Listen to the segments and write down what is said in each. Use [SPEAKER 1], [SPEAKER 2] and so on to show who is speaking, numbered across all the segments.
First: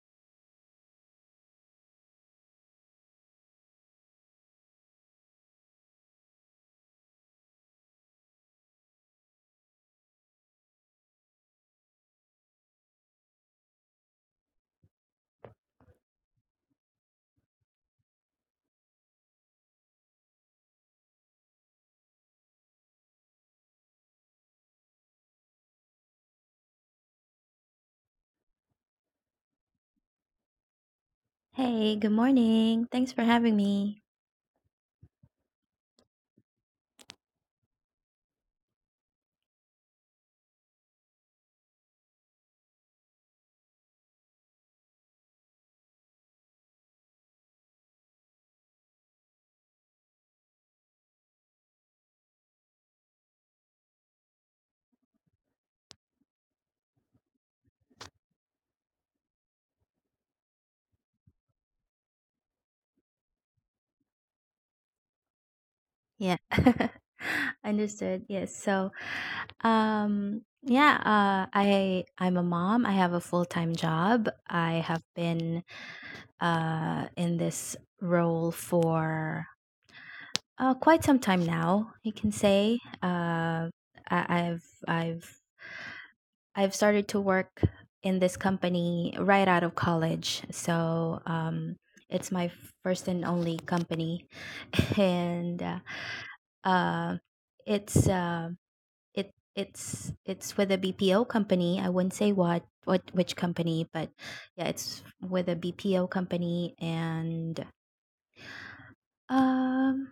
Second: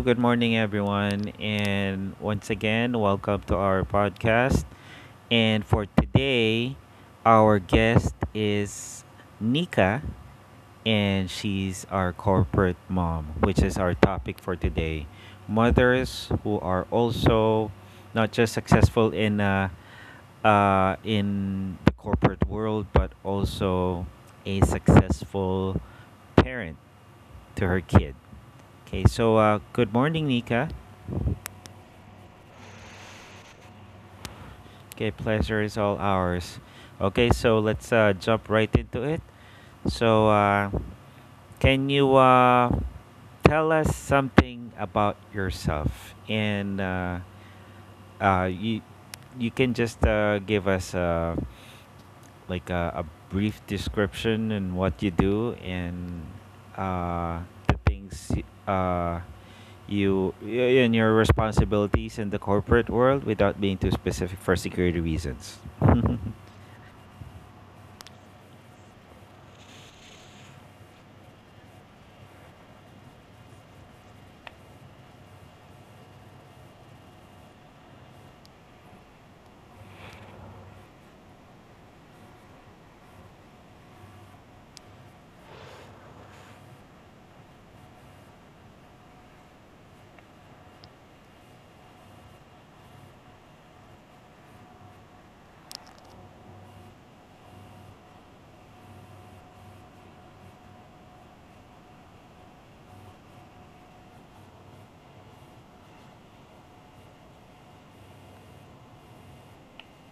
[SPEAKER 1] good morning, everyone. And once again, welcome to our podcast. And for today, our guest is Nika, and she's our corporate mom, which is our topic for today. Mothers who are also not just successful in the corporate world, but also a successful parent to her kid. Okay, so good morning, Nika.
[SPEAKER 2] Hey, good morning. Thanks for having me.
[SPEAKER 1] Okay, pleasure is all ours. Okay, so let's jump right into it. So, can you tell us something about yourself? And uh, you you can just give us like a brief description and what you do, and uh, the things and your responsibilities in the corporate world without being too specific for security reasons.
[SPEAKER 2] Yeah. Understood. Yes. So I'm a mom. I have a full-time job. I have been in this role for quite some time now, you can say. I- I've started to work in this company right out of college. It's my first and only company, and uh, it's it it's with a BPO company. I wouldn't say what which company, but yeah, it's with a BPO company, and um,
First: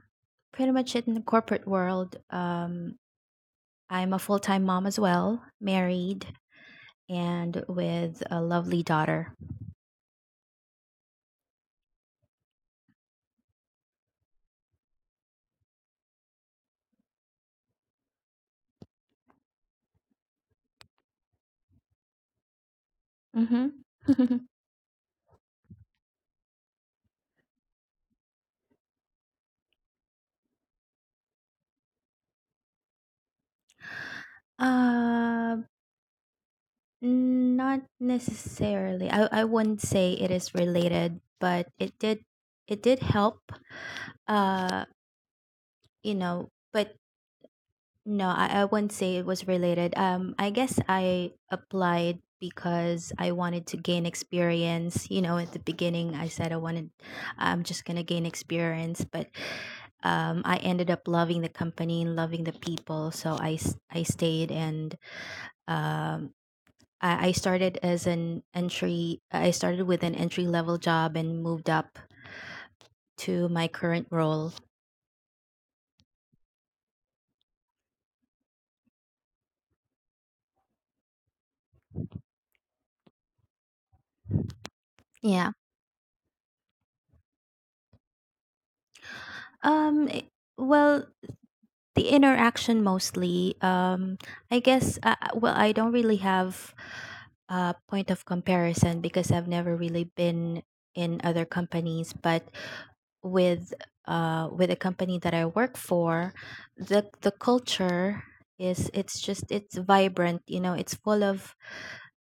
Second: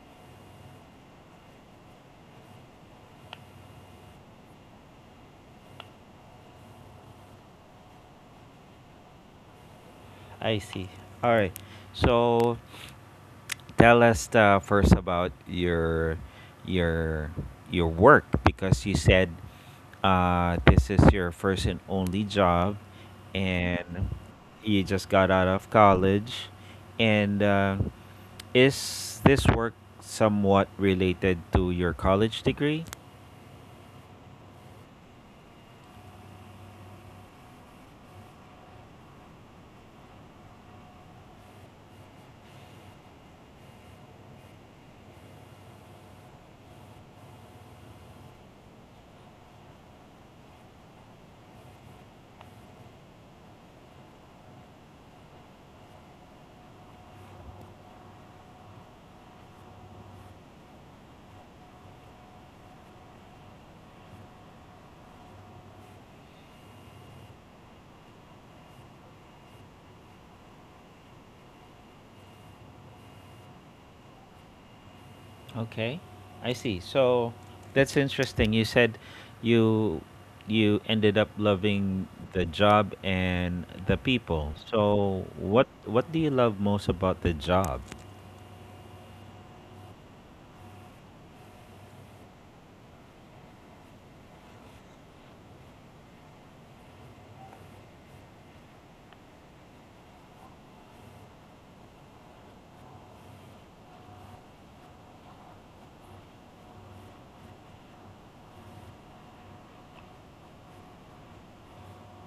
[SPEAKER 2] pretty much in the corporate world. I'm a full time mom as well, married, and with a lovely daughter.
[SPEAKER 1] I see. All right. So tell us first about your your work, because you said this is your first and only job,
[SPEAKER 2] Mhm.
[SPEAKER 1] and you just got out of college, and is this work somewhat related to your college degree?
[SPEAKER 2] Uh, Not necessarily. I wouldn't say it is related, but it did help. Uh, you know, but no, I wouldn't say it was related. I guess I applied because I wanted to gain experience. You know, at the beginning, I said I wanted, I'm just gonna gain experience, but I ended up loving the company and loving the people, so I stayed and um I started as an entry. I started with an entry level job and moved up to my current role.
[SPEAKER 1] Okay, I see. So that's interesting. You said you you ended up loving the job and the people. So
[SPEAKER 2] Yeah.
[SPEAKER 1] what do you love most about the job?
[SPEAKER 2] Um. i- Well, the interaction mostly. I guess. Well, I don't really have a point of comparison because I've never really been in other companies, but with with a company that I work for, the culture is, it's vibrant. You know, it's full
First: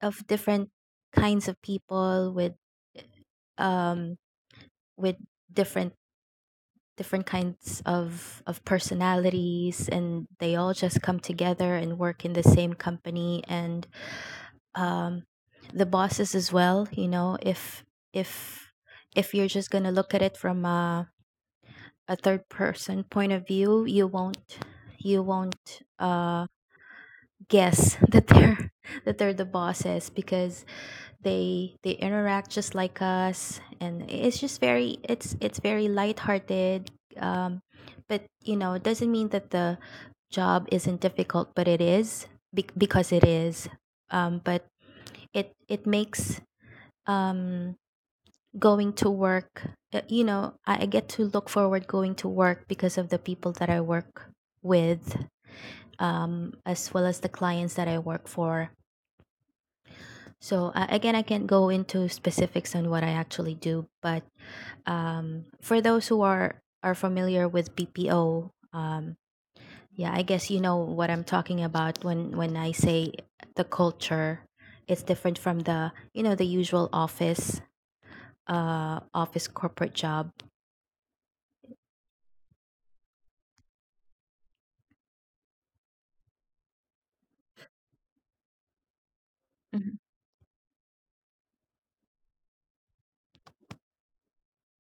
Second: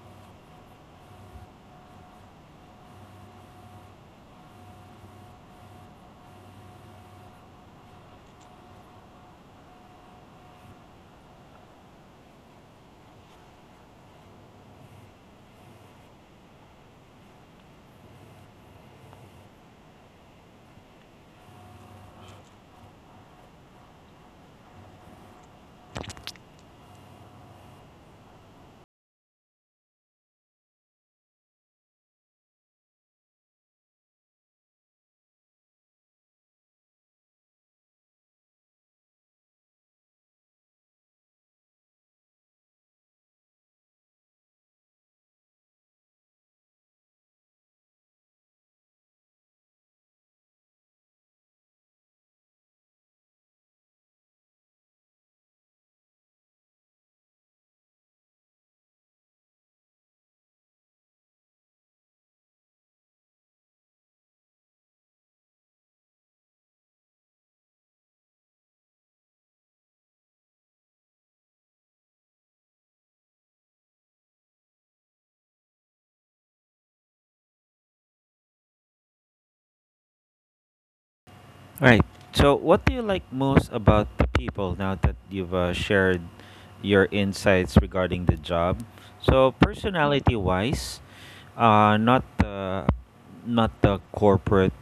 [SPEAKER 2] of different kinds of people with um with different different kinds of personalities, and they all just come together and work in the same company. And um the bosses as well, you know, if if you're just going to look at it from a third person point of view, you won't you won't uh guess that they're the bosses, because they interact just like us, and it's just very, it's very lighthearted. um but you know, it doesn't mean that the job isn't difficult, but it is, because it is. But it makes, um going to work, you know, I get to look forward going to work because of the people that I work with, as well as the clients that I work for. So again, I can't go into specifics on what I actually do, but for those who are familiar with BPO, yeah, I guess you know what I'm talking about when I say the culture. It's different from the, you know, the usual office office corporate job.
[SPEAKER 1] Right. So, what do you like most about the people now that you've shared your insights regarding the job? So,
[SPEAKER 2] Mhm.
[SPEAKER 1] personality-wise, uh, not the not the corporate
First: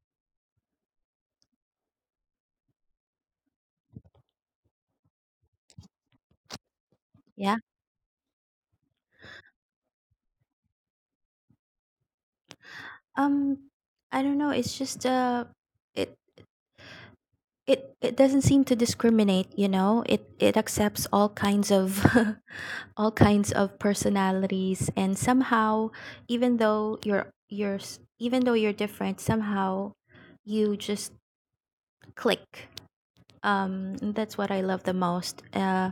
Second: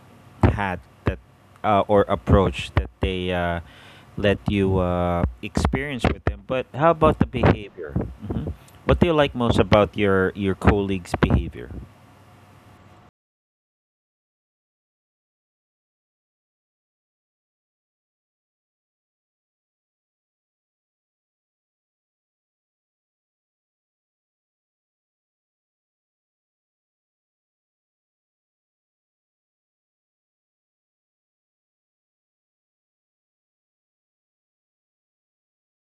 [SPEAKER 1] hat that or approach that they let you experience with them, but how about the
[SPEAKER 2] Yeah.
[SPEAKER 1] behavior? hmm What do you like most about your colleagues' behavior?
[SPEAKER 2] Um, I don't know. It it doesn't seem to discriminate. You know, it accepts all kinds of, all kinds of personalities, and somehow, even though even though you're different, somehow you just click. That's what I love the most. uh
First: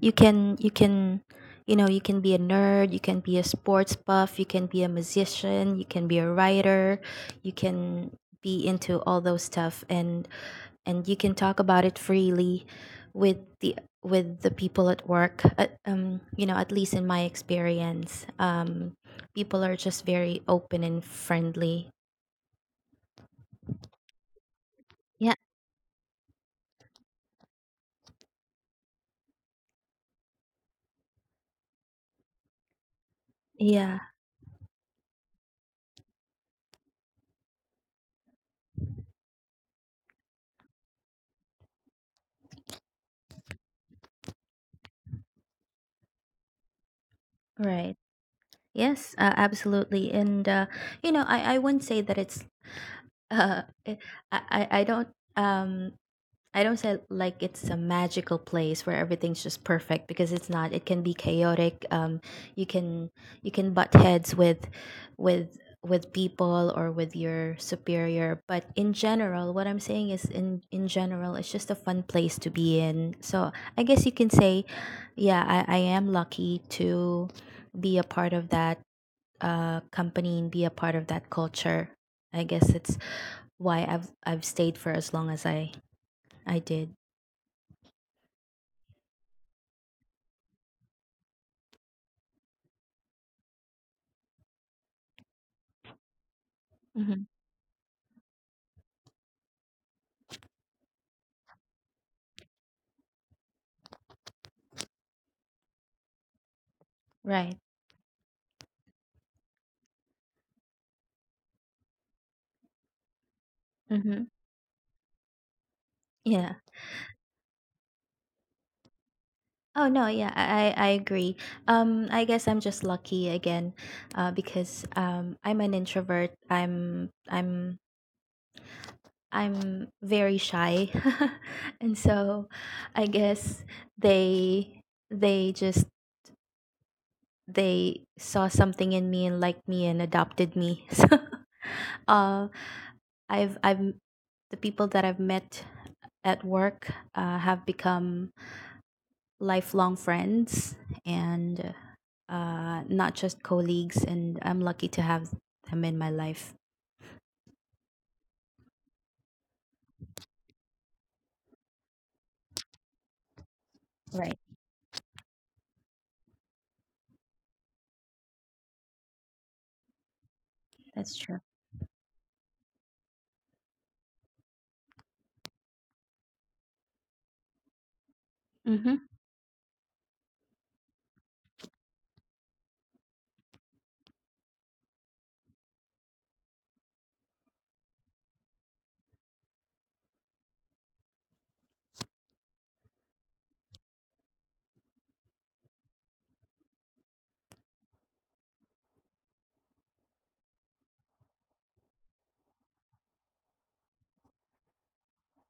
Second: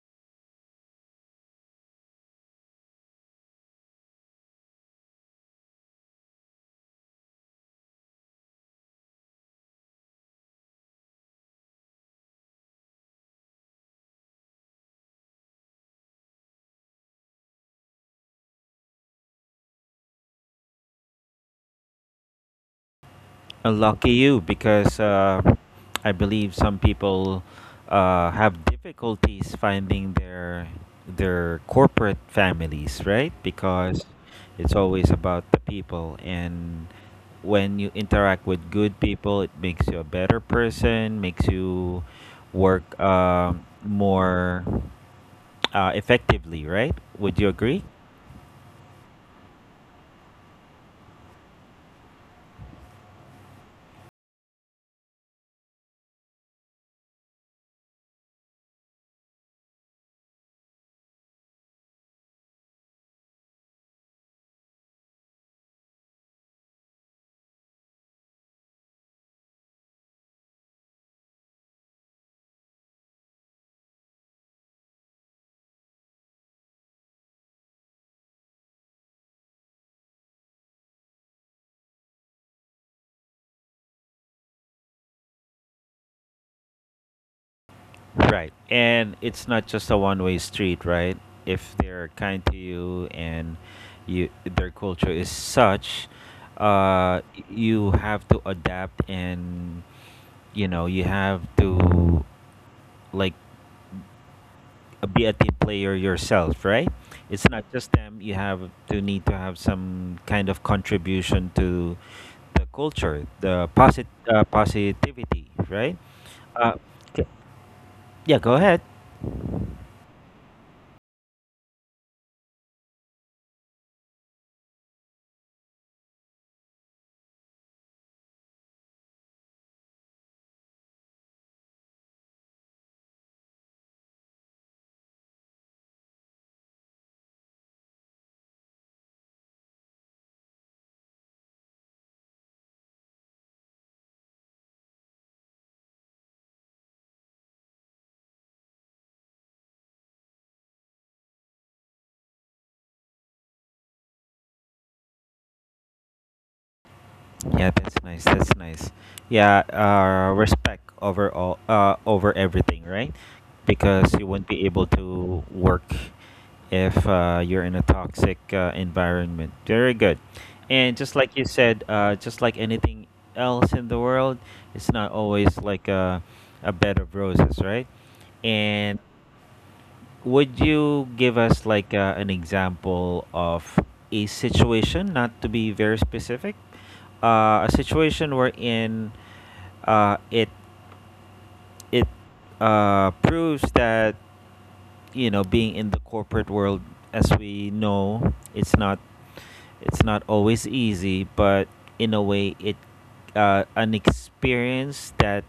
[SPEAKER 2] you can You can, you know, you can be a nerd, you can be a sports buff, you can be a musician, you can be a writer, you can be into all those stuff. And you can talk about it freely with the, with the people at work. You know, at least in my experience, people are just very open and friendly.
[SPEAKER 1] Lucky you, because
[SPEAKER 2] Yeah.
[SPEAKER 1] I believe some people have difficulties finding their corporate families, right?
[SPEAKER 2] Yeah.
[SPEAKER 1] Because it's always about the people, and when you interact with good people, it makes you a better person, makes you work more effectively, right? Would you agree?
[SPEAKER 2] Right. Yes, absolutely. And you know, I wouldn't say that it's, it- I don't, um I don't say like it's a magical place where everything's just perfect, because it's not. It can be chaotic. You can, you can butt heads with with people or with your superior. But in general, what I'm saying is, in general, it's just a fun place to be in. So I guess you can say, yeah, I am lucky to be a part of that company and be a part of that culture. I guess it's why I've stayed for as long as I did.
[SPEAKER 1] Right. And it's not just a one-way street, right? If they're kind to you and you their culture is such,
[SPEAKER 2] Mm-hmm.
[SPEAKER 1] uh y- you have to adapt and, you know, you have to, like, be a team player yourself, right? It's
[SPEAKER 2] Right.
[SPEAKER 1] not just them, you have to need to have some kind of contribution to the culture, the
[SPEAKER 2] Mm-hmm.
[SPEAKER 1] positivity, right?
[SPEAKER 2] Yeah.
[SPEAKER 1] Uh, yeah, go ahead.
[SPEAKER 2] Oh no, yeah, I agree. I guess I'm just lucky again, because I'm an introvert. I'm very shy, and so I guess they they just they saw something in me and liked me and adopted me. So, uh, I've the people that I've met at work have become lifelong friends and not just colleagues. And I'm lucky to have them in my life.
[SPEAKER 1] Yeah, that's nice. That's nice. Yeah, respect over all, over everything, right? Because you
[SPEAKER 2] Right.
[SPEAKER 1] wouldn't be able to work if you're in a toxic environment. Very good. And
[SPEAKER 2] That's
[SPEAKER 1] just like
[SPEAKER 2] true.
[SPEAKER 1] you said, just like anything else in the world, it's not always like a bed of roses, right? And
[SPEAKER 2] Hmm.
[SPEAKER 1] would you give us like an example of a situation, not to be very specific, a situation wherein uh, it it proves that, you know, being in the corporate world, as we know, it's not always easy, but in a way, it an experience that,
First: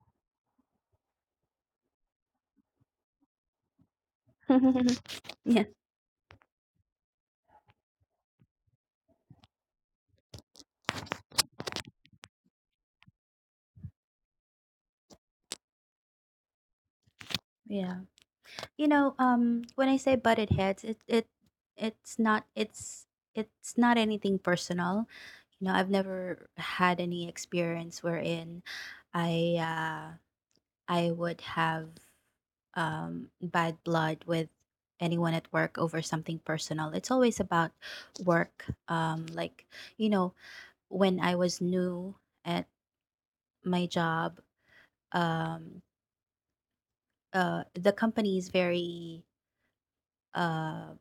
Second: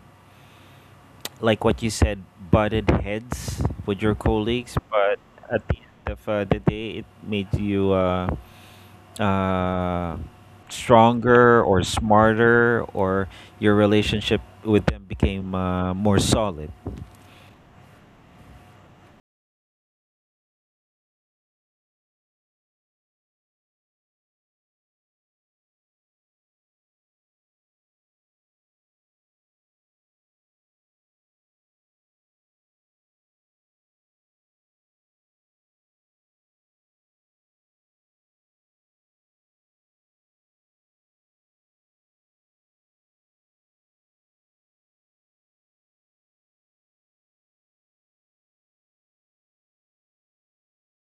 [SPEAKER 1] like what you said, butted heads with your colleagues, but
[SPEAKER 2] Yeah.
[SPEAKER 1] at the end of the day, it made you uh, stronger or smarter, or your relationship with them became more solid.
[SPEAKER 2] Yeah. You know, when I say butted heads, it's not it's it's not anything personal. You know, I've never had any experience wherein I uh, I would have bad blood with anyone at work over something personal. It's always about work. Like, you know, when I was new at my job, um, the company is very, uh,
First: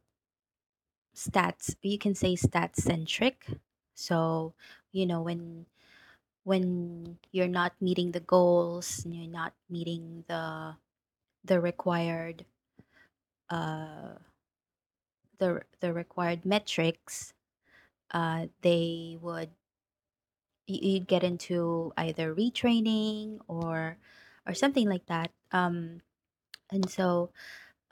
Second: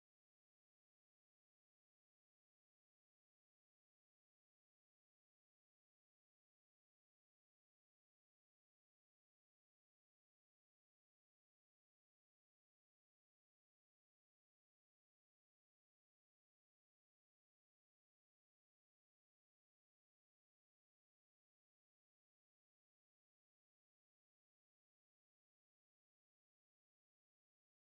[SPEAKER 2] stats, you can say stats centric. So, you know, when you're not meeting the goals and you're not meeting the, the required uh the required metrics, they would, you'd get into either retraining or something like that. And so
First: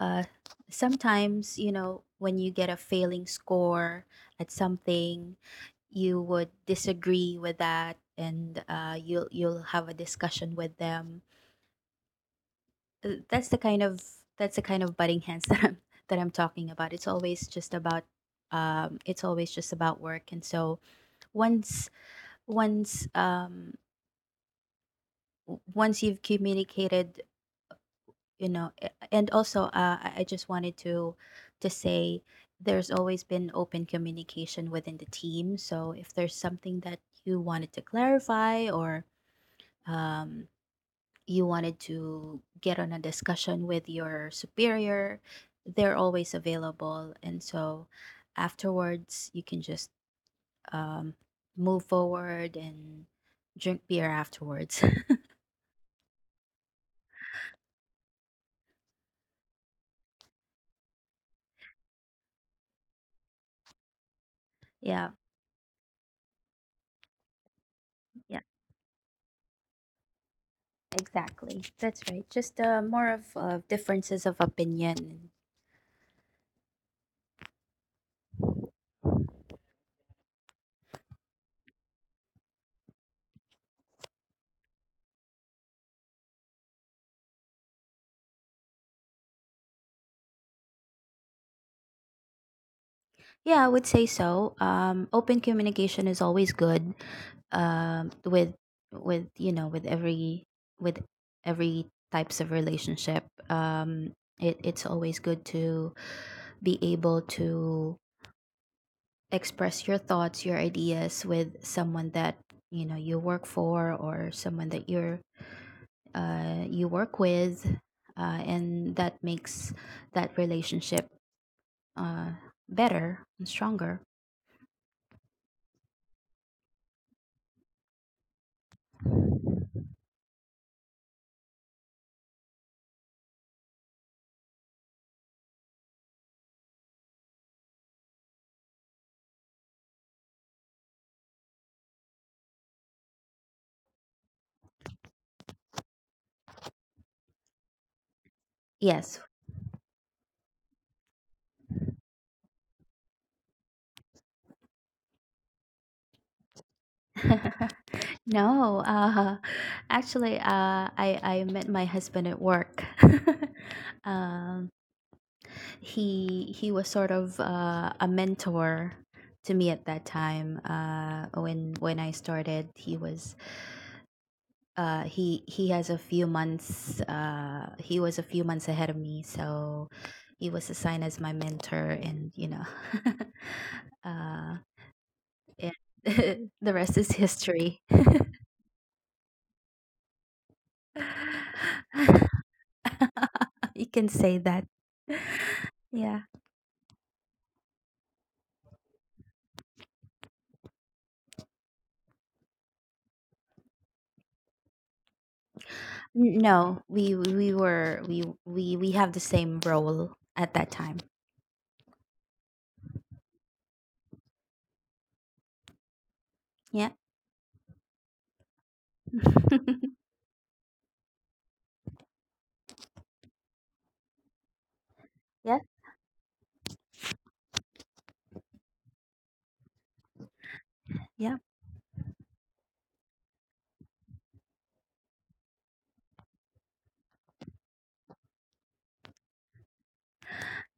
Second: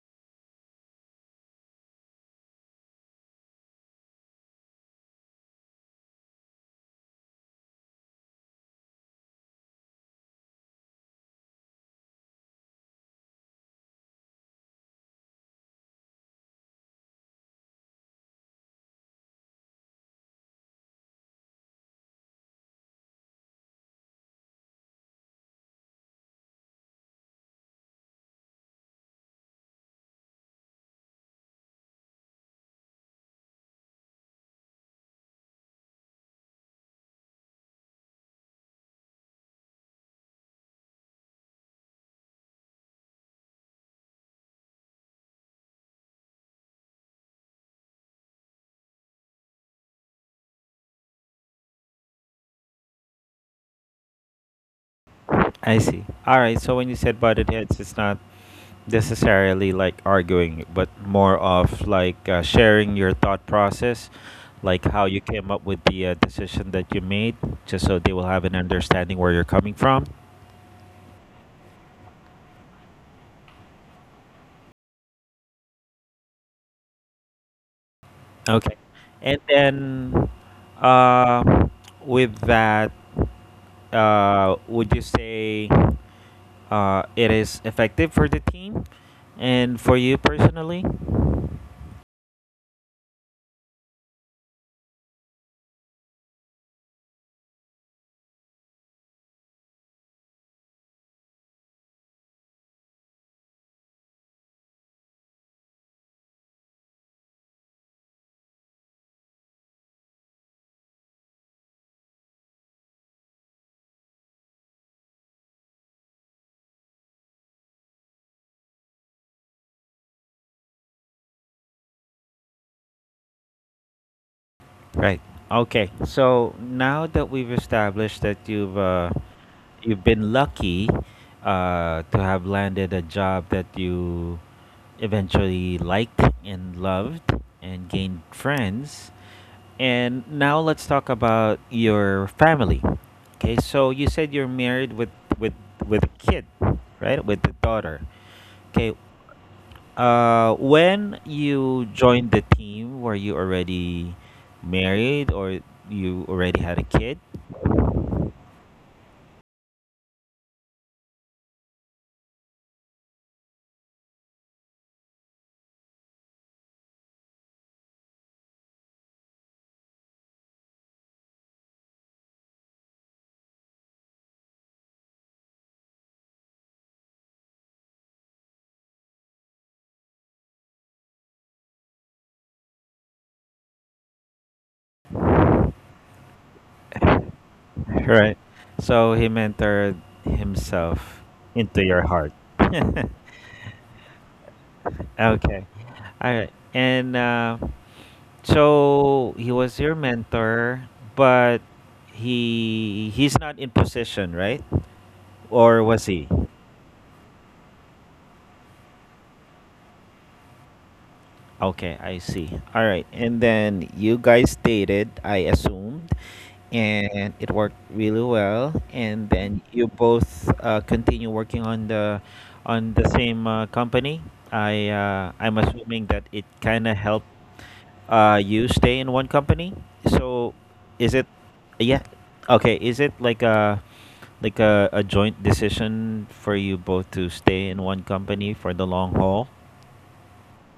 [SPEAKER 2] uh Sometimes, you know, when you get a failing score at something, you would disagree with that, and you'll have a discussion with them. Uh, that's the kind of that's the kind of butting hands that I'm, that I'm talking about. It's always just about work. And so, once once, once you've communicated, you know, and also, I just wanted to say, there's always been open communication within the team, so if there's something that you wanted to clarify or um, you wanted to get on a discussion with your superior, they're always available. And so afterwards you can just um, move forward and drink beer afterwards.
[SPEAKER 1] I see. All right. So when you said butted heads, it's not necessarily like arguing, but more of like sharing your thought process, like how
[SPEAKER 2] Yeah.
[SPEAKER 1] you came up with the decision that you made, just so they will have an understanding where you're coming from.
[SPEAKER 2] Exactly. That's right. Just more of differences of opinion.
[SPEAKER 1] Okay. And then uh, with that, would you say it is effective for the team and for you personally?
[SPEAKER 2] Yeah, I would say so. Open communication is always good. With, with every, with every types of relationship. Um, it, it's always good to be able to express your thoughts, your ideas with someone that you know you work for or someone that you're, you work with, and that makes that relationship uh, better and stronger.
[SPEAKER 1] Right. Okay. So now that we've established that you've been lucky to have landed a job that you eventually liked and loved and gained friends, and now let's talk about your family. Okay, so you said you're married with with a kid, right? With the daughter. Okay,
[SPEAKER 2] Yes.
[SPEAKER 1] when you joined the team, were you already married, or you already had a kid?
[SPEAKER 2] No, actually, I met my husband at work. um, he was sort of a mentor to me at that time. When I started, he was, he has a few months, he was a few months ahead of me, so he was assigned as my mentor. And you know uh, and the rest is history.
[SPEAKER 1] Right. So he mentored himself into your heart.
[SPEAKER 2] You can say that.
[SPEAKER 1] Okay.
[SPEAKER 2] Yeah.
[SPEAKER 1] All right. And so he was your mentor, but he's not in position, right? Or was he?
[SPEAKER 2] N- no we we were We have the same role at that time.
[SPEAKER 1] Okay, I see. All right. And then you guys dated, I assumed,
[SPEAKER 2] Yeah.
[SPEAKER 1] and it worked really well. And then you both continue working on the same company.
[SPEAKER 2] Yeah.
[SPEAKER 1] I'm assuming that it kind of helped you stay in one company. So is it
[SPEAKER 2] Yeah.
[SPEAKER 1] yeah, okay, is it like a joint decision for you both to stay in one company for the long haul?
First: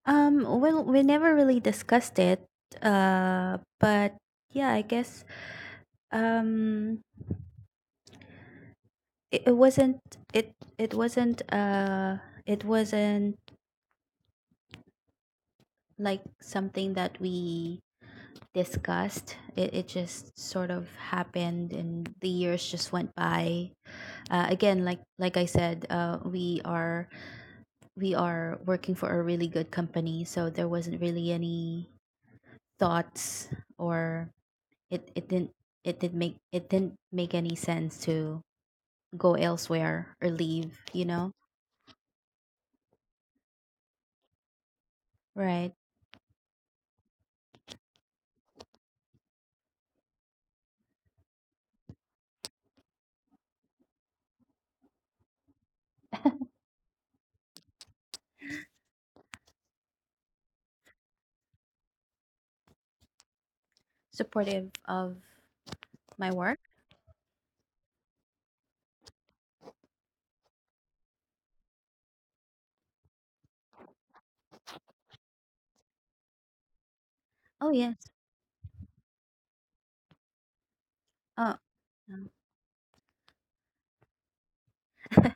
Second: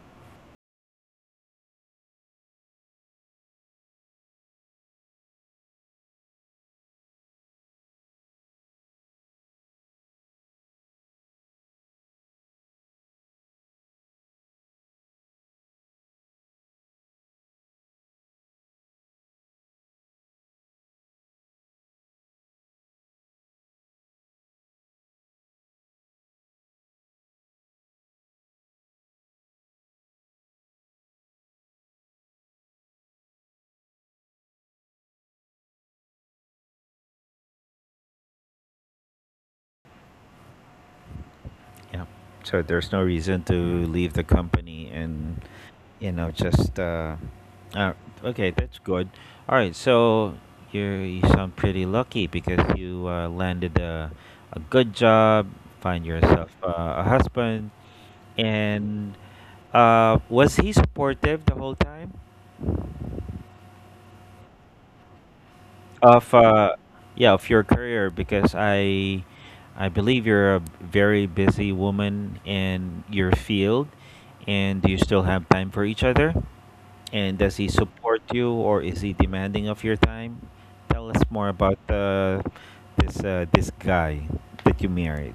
[SPEAKER 2] Well, we never really discussed it. But yeah, I guess, um it, wasn't, it wasn't like something that we discussed. It just sort of happened, and the years just went by. Again, like I said, we are working for a really good company, so there wasn't really any thoughts or, it didn't it did make it didn't make any sense to go elsewhere or leave, you know.
[SPEAKER 1] Yeah. So there's no reason to leave the company, and,
[SPEAKER 2] Right.
[SPEAKER 1] you know, uh okay, that's good. All right. So you sound pretty lucky because you landed a good job, find yourself a husband. And was he supportive the whole time?
[SPEAKER 2] Supportive of my
[SPEAKER 1] Of
[SPEAKER 2] work?
[SPEAKER 1] yeah, of your career, because I believe you're a very busy woman in your field, and do you still have time for each other, and does he
[SPEAKER 2] Oh, yes.
[SPEAKER 1] support you or is he demanding of your time? Tell us more
[SPEAKER 2] Oh,
[SPEAKER 1] about
[SPEAKER 2] um,
[SPEAKER 1] this guy that you married.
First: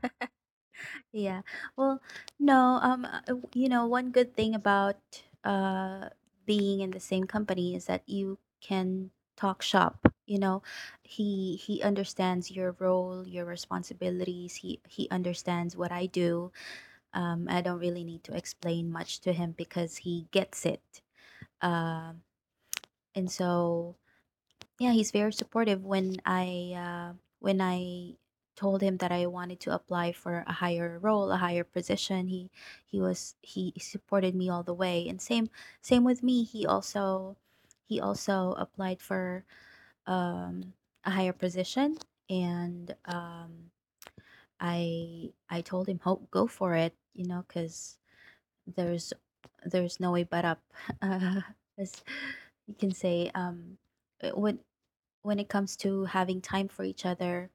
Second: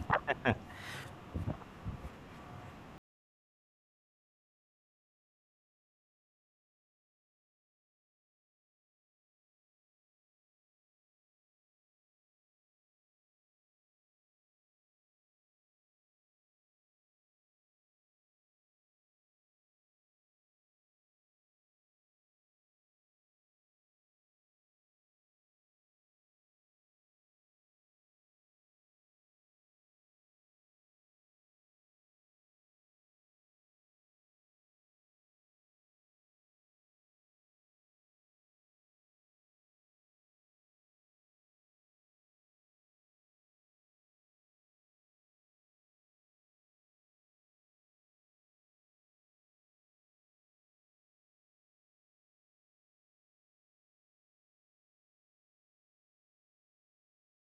[SPEAKER 2] yeah. Well, no, you know, one good thing about uh being in the same company is that you can talk shop. You know, he understands your role, your responsibilities. He understands what I do. I don't really need to explain much to him because he gets it. Um, and so, yeah, he's very supportive. When I told him that I wanted to apply for a higher role, a higher position, he was, he supported me all the way. And same, with me, he also, applied for um a higher position. And I told him, hope go for it, you know, because there's there's no way but up. uh, as you can say. When it comes to having time for each other,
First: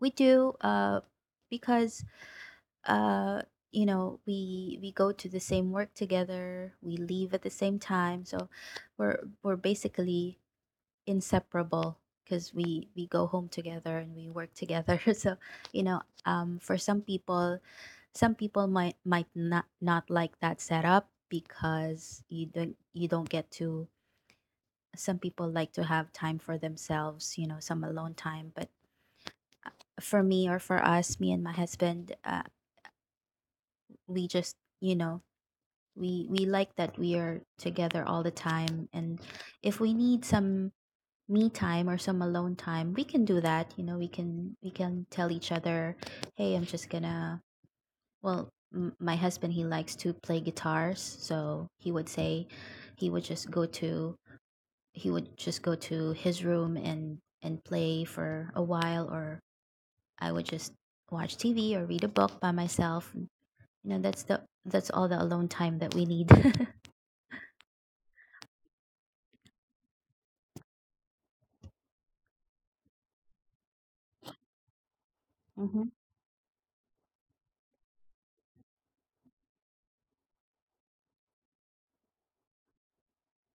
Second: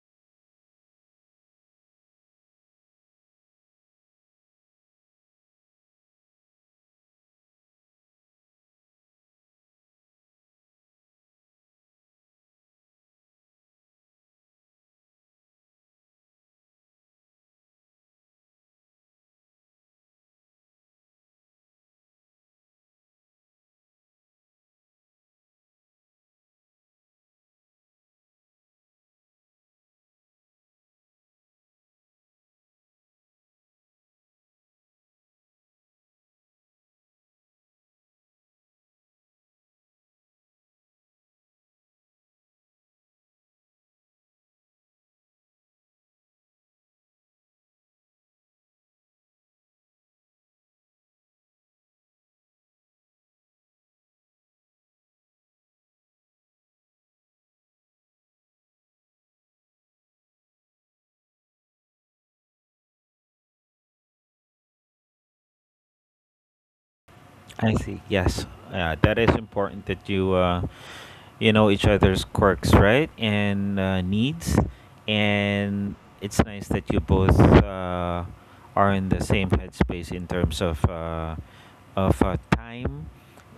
[SPEAKER 2] we do, because, uh, you know, we go to the same work together. We leave at the same time, so we're basically inseparable, because we go home together and we work together. For some people, some people might not like that setup because you don't get to some people like to have time for themselves, you know, some alone time. But for me, or for us, me and my husband, we just, we like that we are together all the time, and if we need some me time or some alone time, we can do that. You know, we can tell each other, hey, I'm just gonna. Well, my husband, he likes to play guitars, so he would say he would just go to he would just go to his room and play for a while, or I would just watch TV or read a book by myself. You know, that's all the alone time that we need.
[SPEAKER 1] I see. Yes, that is important that you you know each other's quirks, right, and needs,
[SPEAKER 2] hmm.
[SPEAKER 1] and it's nice that you both are in the same headspace in terms of time,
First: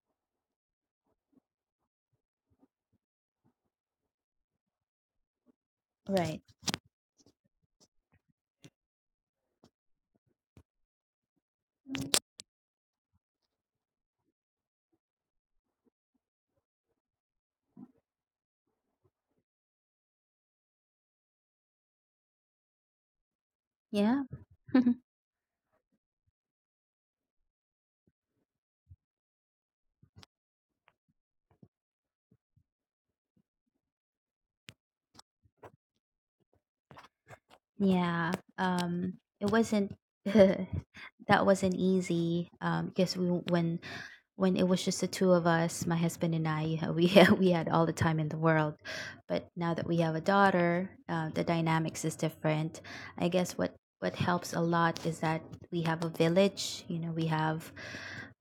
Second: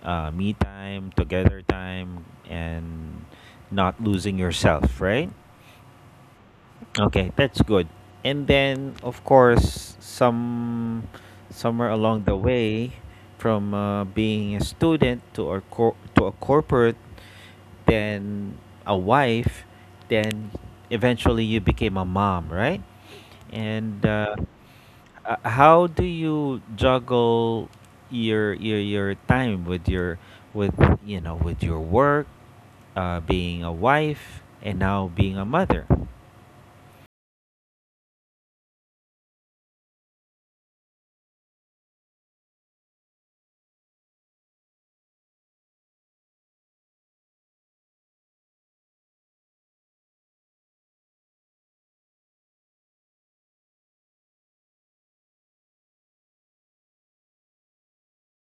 [SPEAKER 1] me time, together time, and not losing yourself, right?
[SPEAKER 2] Right.
[SPEAKER 1] Okay, that's good. And then, of course, somewhere along the way, from being a student to a to a corporate, then a wife, then eventually you became a mom, right? And
[SPEAKER 2] Yeah.
[SPEAKER 1] how do you juggle your time with your with you know with your work, being a wife, and now being a mother?
[SPEAKER 2] Yeah. It wasn't that wasn't easy. Because we when it was just the two of us, my husband and I, we had all the time in the world. But now that we have a daughter, the dynamics is different. I guess what helps a lot is that we have a village. You know, we have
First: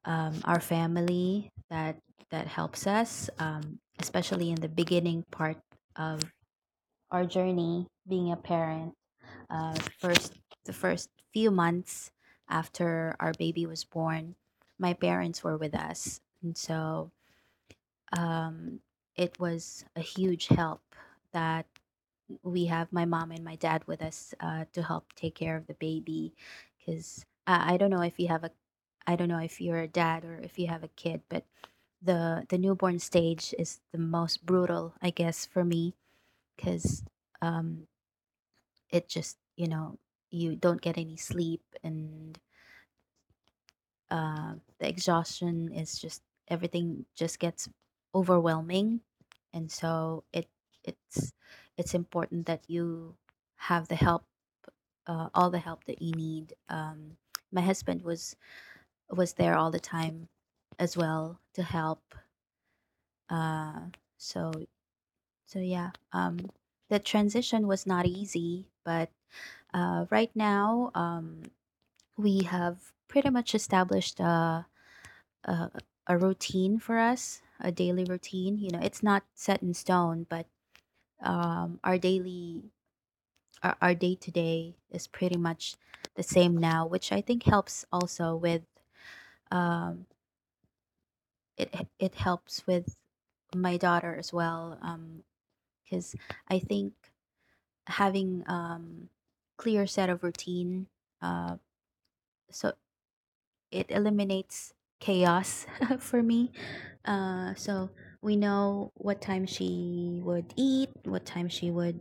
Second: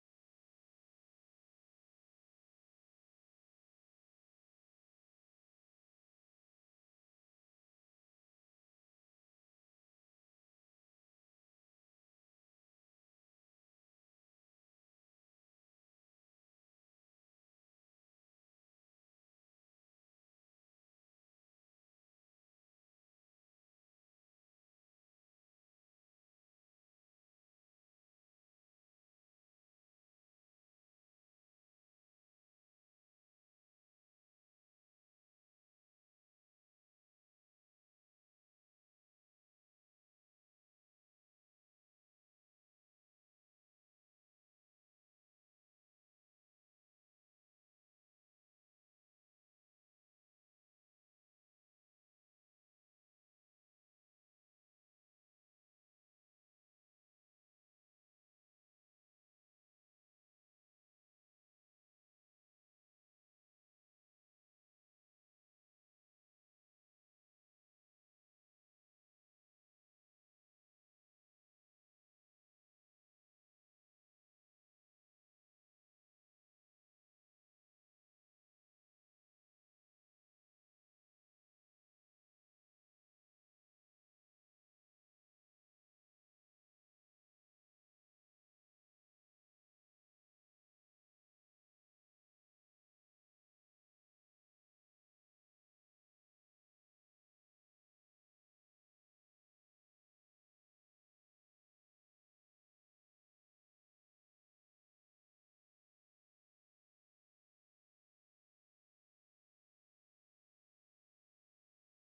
[SPEAKER 2] our family that helps us, especially in the beginning part of our journey being a parent. uh, the first the first few months after our baby was born, my parents were with us, and so um, it was a huge help that we have my mom and my dad with us to help take care of the baby. Because I don't know if you have a I don't know if you're a dad or if you have a kid, but the newborn stage is the most brutal, I guess, for me. Because um it just, you know, you don't get any sleep, and uh, the exhaustion is just everything just gets overwhelming. And so it's it's important that you have the help, all the help that you need. My husband was there all the time as well to help. uh, so so yeah um, the transition was not easy, but right now, we have pretty much established a a routine for us, a daily routine. You know, it's not set in stone, but um, our daily our day to day is pretty much the same now, which I think helps also with um, it it helps with my daughter as well. Because I think having clear set of routine uh, so it eliminates chaos for me. So we know what time she would eat, what time she would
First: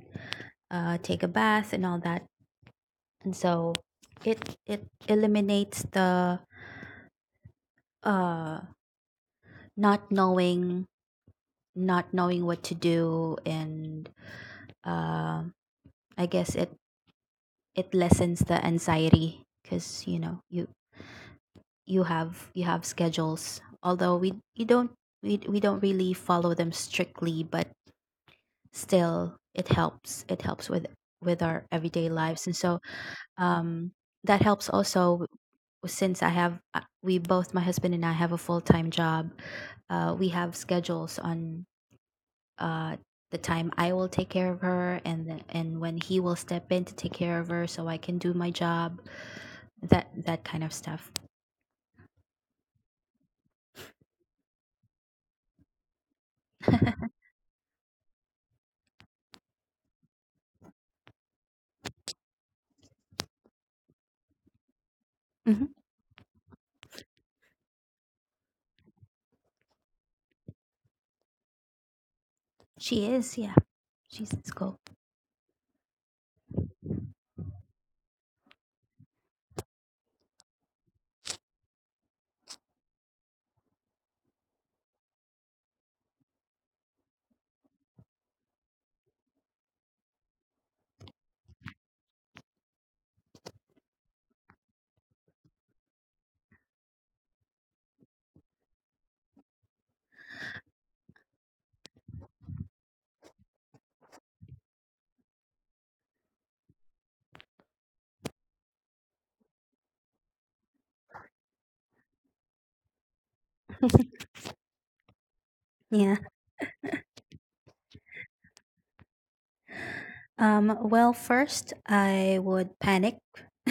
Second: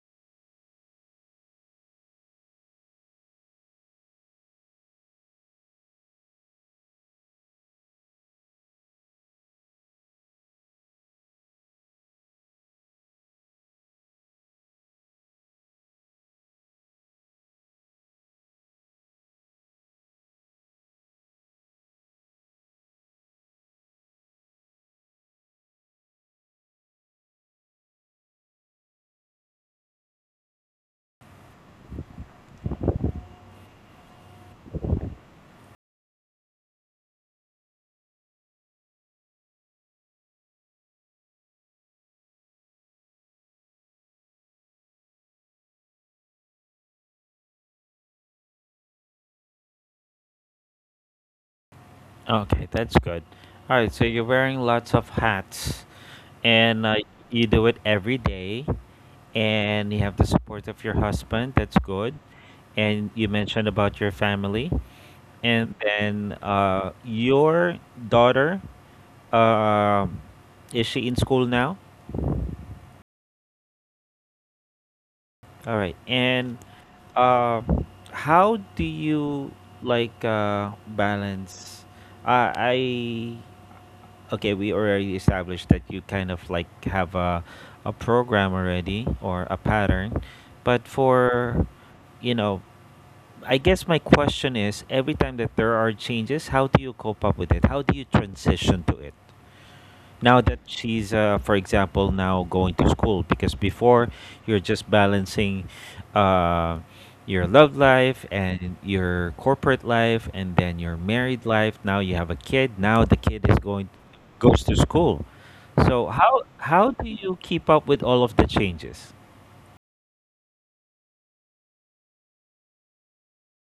[SPEAKER 2] take a bath, and all that. And so it eliminates the uh, not knowing not knowing what to do, and uh, I guess it lessens the anxiety because, you know, you have schedules. Although we you don't we don't really follow them strictly, but still it helps with our everyday lives. And so um that helps also, since I have we both, my husband and I, have a full-time job. We have schedules on uh the time I will take care of her, and when he will step in to take care of her so I can do my job, that kind of stuff.
[SPEAKER 1] Okay, that's good. All right, so you're wearing lots of hats, and you do it every day, and you have the support of your husband. That's good. And you mentioned about your family, and
[SPEAKER 2] hmm.
[SPEAKER 1] then your daughter, um is she in school now?
[SPEAKER 2] She is, yeah, she's in school.
[SPEAKER 1] All right. And uh, how do you, like, balance? I Okay, we already established that you kind of like have a program already or a pattern. But for, you know, I guess my question is, every time that there are changes, how do you cope up with it? How do you transition to it? Now that she's, for example, now going to school, because before you're just balancing uh, your love life and your corporate life and then your married life. Now you have a kid. Now the kid is going goes to school. So
[SPEAKER 2] Yeah.
[SPEAKER 1] how do you keep up with all of the changes?
[SPEAKER 2] Well, first I would panic,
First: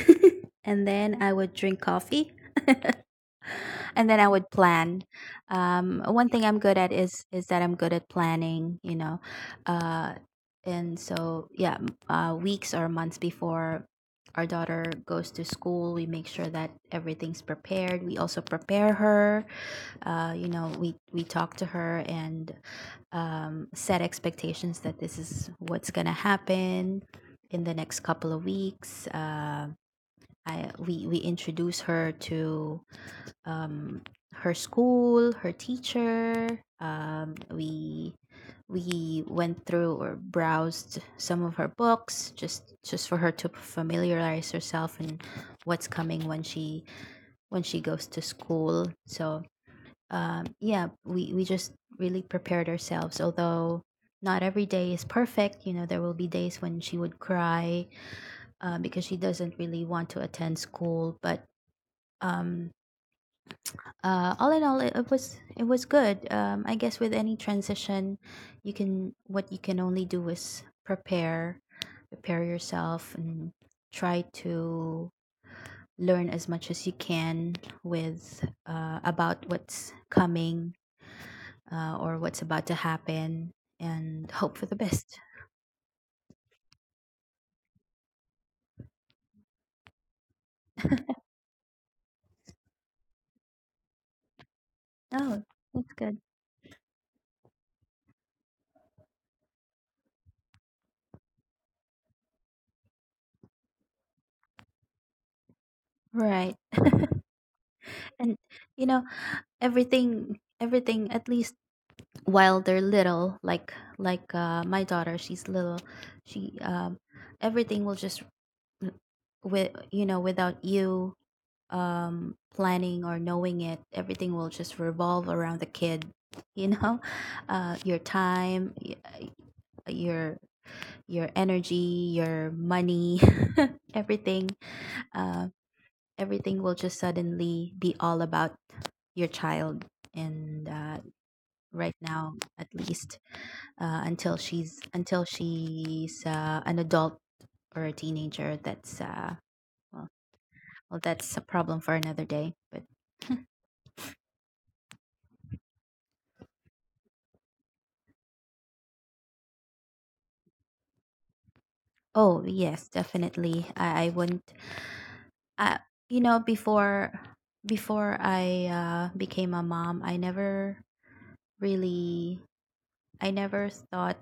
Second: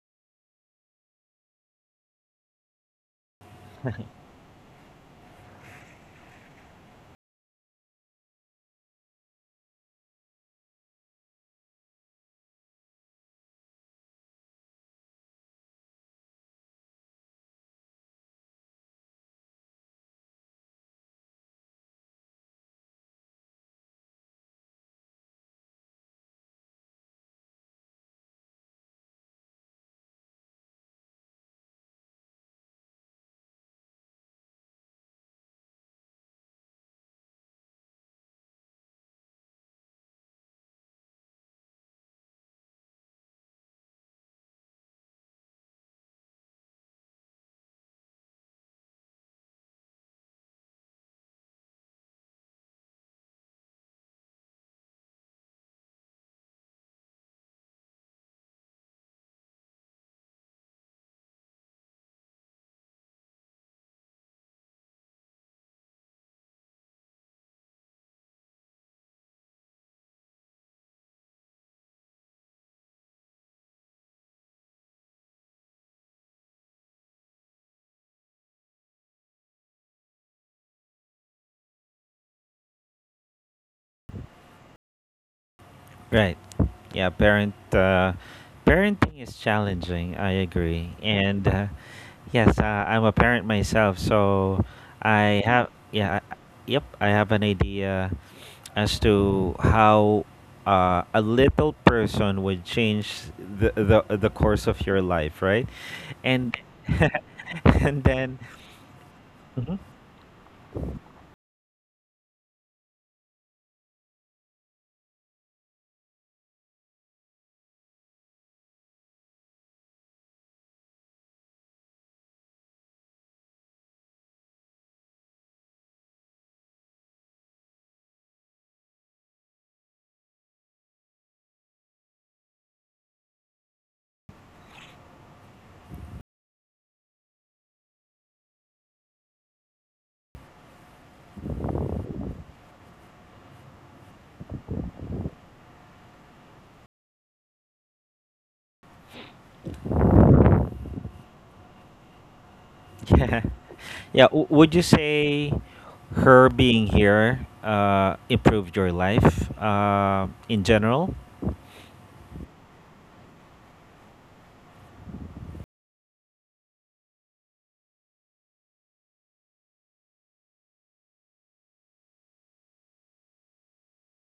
[SPEAKER 2] and then I would drink coffee, and then I would plan. One thing I'm good at is that I'm good at planning, you know. Uh, and so yeah, weeks or months before our daughter goes to school, we make sure that everything's prepared. We also prepare her. You know, we talked to her, and set expectations that this is what's gonna happen in the next couple of weeks. We introduce her to um, her school, her teacher. We went through or browsed some of her books, just for her to familiarize herself and what's coming when she goes to school. So yeah, we just really prepared ourselves. Although not every day is perfect, you know, there will be days when she would cry because she doesn't really want to attend school. But um, all in all, it was good. I guess with any transition, you can what you can only do is prepare, prepare yourself, and try to learn as much as you can with about what's coming, or what's about to happen, and hope for the best.
[SPEAKER 1] Right. Yeah, parenting is challenging. I agree. And yes, I'm a parent myself, so I
[SPEAKER 2] Oh,
[SPEAKER 1] have
[SPEAKER 2] that's
[SPEAKER 1] yeah,
[SPEAKER 2] good.
[SPEAKER 1] I- yep, I have an idea as to how a little person would change the course of your life, right?
[SPEAKER 2] Right.
[SPEAKER 1] And and
[SPEAKER 2] And
[SPEAKER 1] then
[SPEAKER 2] you know,
[SPEAKER 1] Mhm.
[SPEAKER 2] everything, at least while they're little, like my daughter, she's little, she everything will just, with you know, without you planning or knowing it, everything will just revolve around the kid, you know. Your your your energy, your money, everything. Uh, Everything will just suddenly be all about your child. And right now, at least, until she's an adult or a teenager, that's well, well, that's a problem for another day. But
[SPEAKER 1] yeah. Yeah, would you say her being here improved your life in general?
[SPEAKER 2] oh yes, definitely. I wouldn't. I, you know, before I became a mom, I never really I never thought,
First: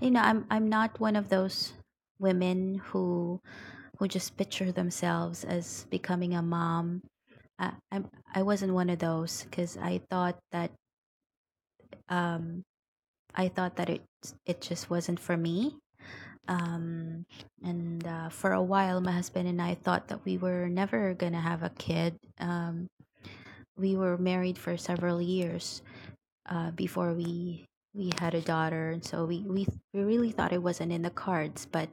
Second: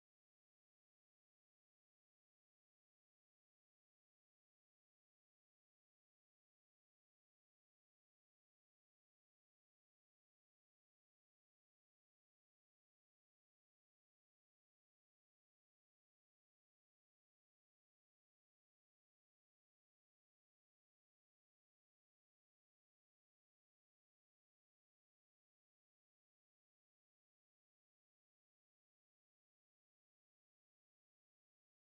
[SPEAKER 2] you know. I'm not one of those women who just picture themselves as becoming a mom. I wasn't one of those, because um I thought that it just wasn't for me. Um, and for a while, my husband and I thought that we were never gonna have a kid. We were married for several years before we had a daughter, and so we really thought it wasn't in the cards. But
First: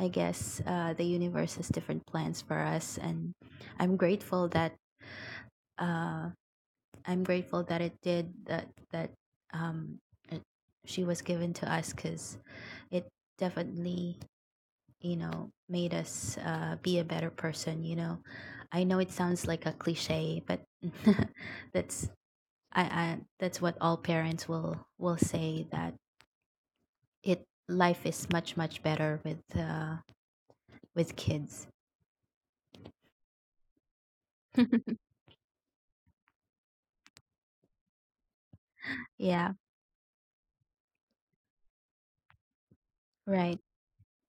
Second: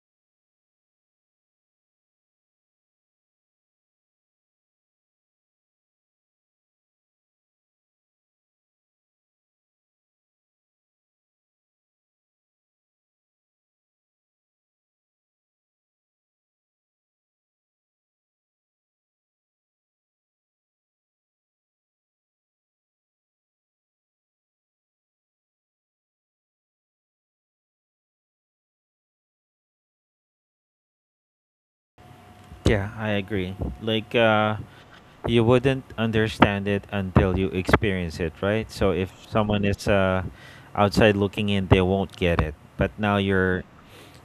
[SPEAKER 2] I guess the universe has different plans for us, and I'm grateful that uh, I'm grateful that it did, um, it, she was given to us. Because it definitely, you know, made us be a better person. You know, I know it sounds like a cliche, but that's I that's what all parents will say, that it life is much much better with kids.
[SPEAKER 1] Yeah, I agree. Like, you wouldn't understand it until you experience it, right? So if
[SPEAKER 2] Yeah,
[SPEAKER 1] someone is outside looking in, they won't get it. But now
[SPEAKER 2] right.
[SPEAKER 1] you're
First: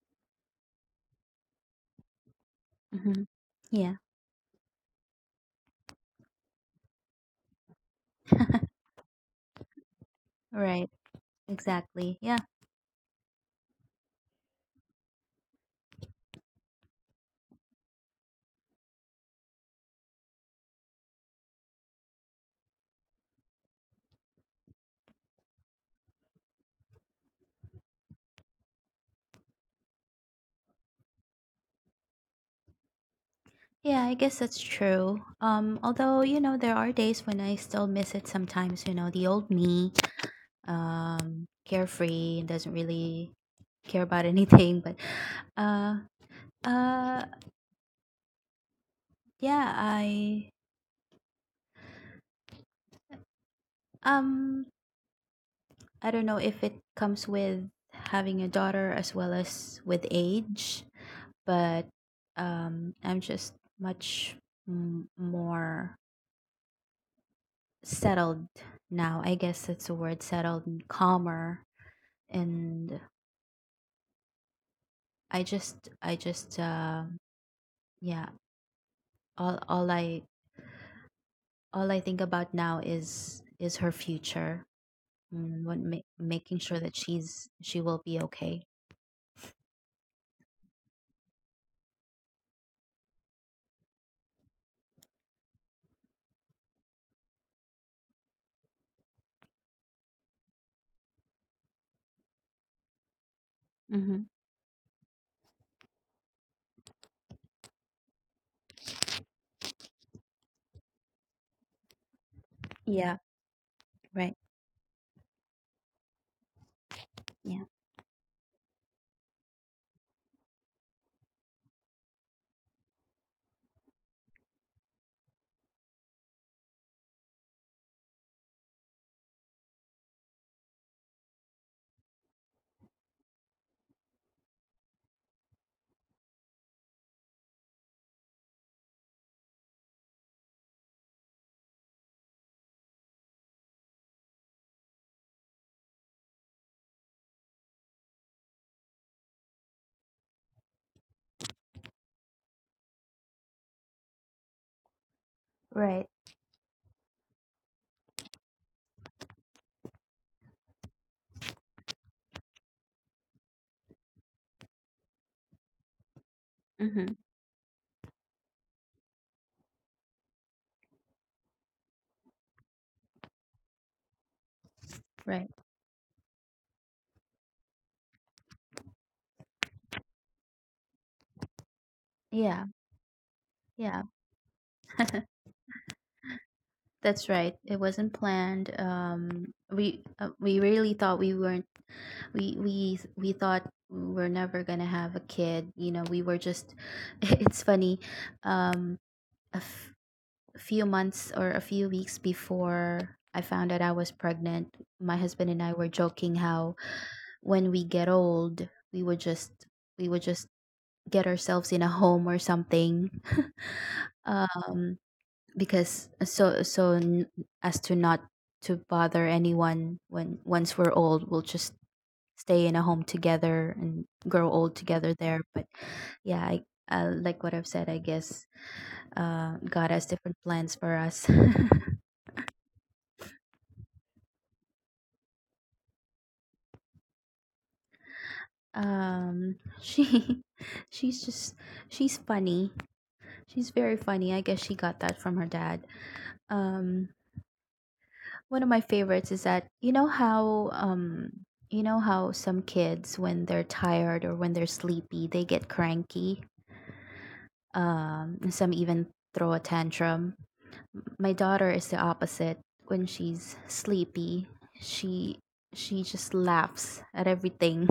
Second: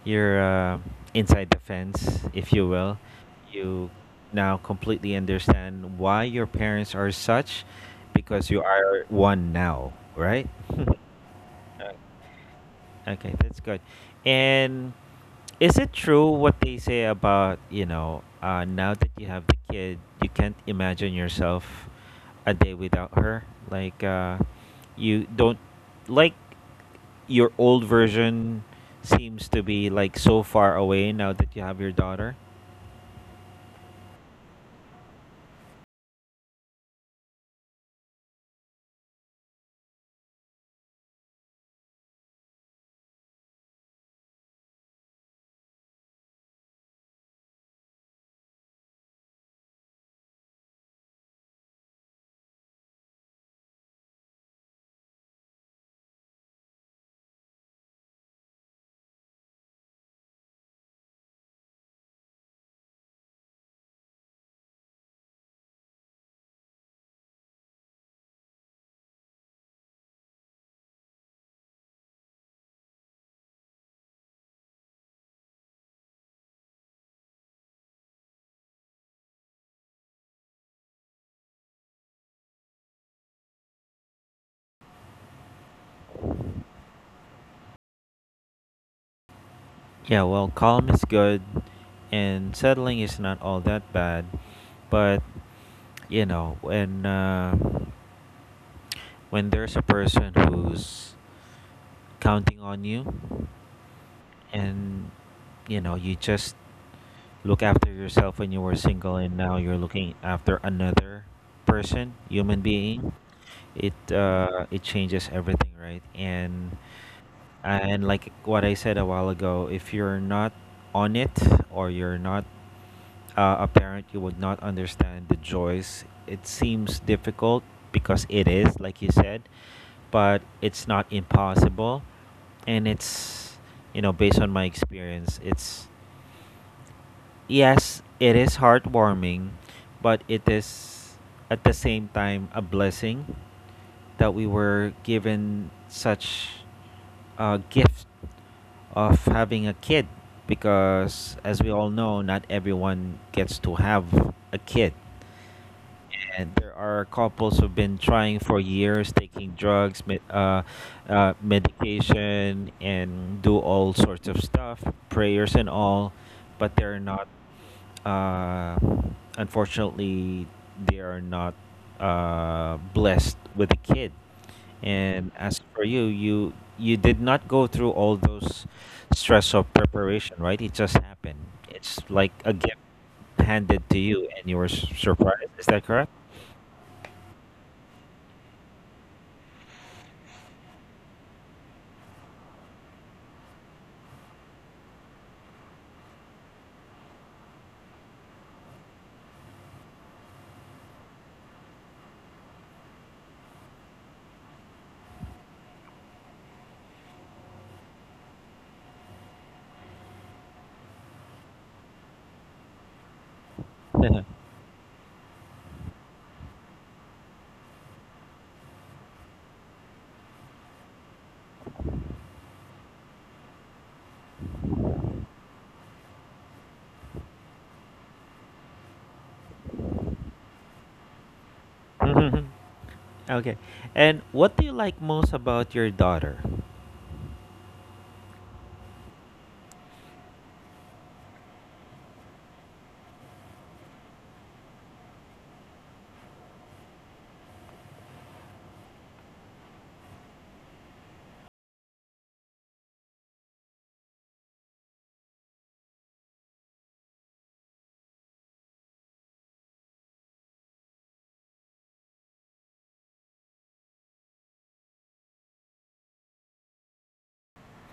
[SPEAKER 1] you're uh, inside the fence, if you will.
[SPEAKER 2] hmm.
[SPEAKER 1] You
[SPEAKER 2] Yeah,
[SPEAKER 1] now completely understand why your parents are such, because you are one now, right?
[SPEAKER 2] right. Exactly. Yeah,
[SPEAKER 1] Okay, that's good. And is it true what they say about, you know, now that you have the kid, you can't imagine yourself a day without her? Like, you don't, like, your old version seems to be, like, so far away now that you have your daughter?
[SPEAKER 2] yeah. I guess that's true. Although you know there are days when I still miss it sometimes. You know, the old me, carefree and doesn't really care about anything. But uh, uh, yeah. Um, I don't know if it comes with having a daughter as well as with age. But I'm just much more settled now. I guess that's the word, settled and calmer. And I just, I just, um yeah. All, all I, all I think about now is her future and making sure that she will be okay.
[SPEAKER 1] Yeah, well, calm is good, and settling is not all that bad. But, you know, when there's a person who's counting on you,
[SPEAKER 2] Mm-hmm.
[SPEAKER 1] and you know, you just look after yourself when you were single, and now you're looking after another person, human being,
[SPEAKER 2] Yeah.
[SPEAKER 1] it
[SPEAKER 2] Right.
[SPEAKER 1] it changes everything, right? and
[SPEAKER 2] Yeah.
[SPEAKER 1] and like what I said a while ago, if you're not on it or you're not a parent, you would not understand the joys. It seems difficult because it is, like you said, but it's not impossible. And it's, you know, based on my experience, it's yes, it is heartwarming, but it is at the same time a blessing that we were given such a gift of having a kid, because as we all know, not everyone gets to have a kid.
[SPEAKER 2] Right.
[SPEAKER 1] And there are couples who've been trying for years, taking drugs, medication, and do all sorts of stuff, prayers and all, but they're
[SPEAKER 2] Mm-hmm.
[SPEAKER 1] not uh, unfortunately, they are not blessed with a kid. And
[SPEAKER 2] Right.
[SPEAKER 1] as for you, you did not go through all those stress of preparation, right? It just happened. It's like a
[SPEAKER 2] Yeah.
[SPEAKER 1] gift handed to
[SPEAKER 2] Yeah.
[SPEAKER 1] you, and you were surprised. Is that correct?
[SPEAKER 2] That's right. It wasn't planned. We really thought we weren't. We thought we were never gonna have a kid. You know, we were just. It's funny. Um, a f- few months or a few weeks before I found out I was pregnant, my husband and I were joking how when we get old, we would just get ourselves in a home or something. um because as to not to bother anyone, when once we're old, we'll just stay in a home together and grow old together there. But yeah, I like what I've said, I guess God has different plans for us.
[SPEAKER 1] Mhm. Okay, and what do you like most about your daughter?
[SPEAKER 2] um she she's just she's funny. She's very funny. I guess she got that from her dad. um One of my favorites is that, you know how some kids, when they're tired or when they're sleepy, they get cranky, and some even throw a tantrum. My daughter is the opposite. When she's sleepy, she she just laughs at everything.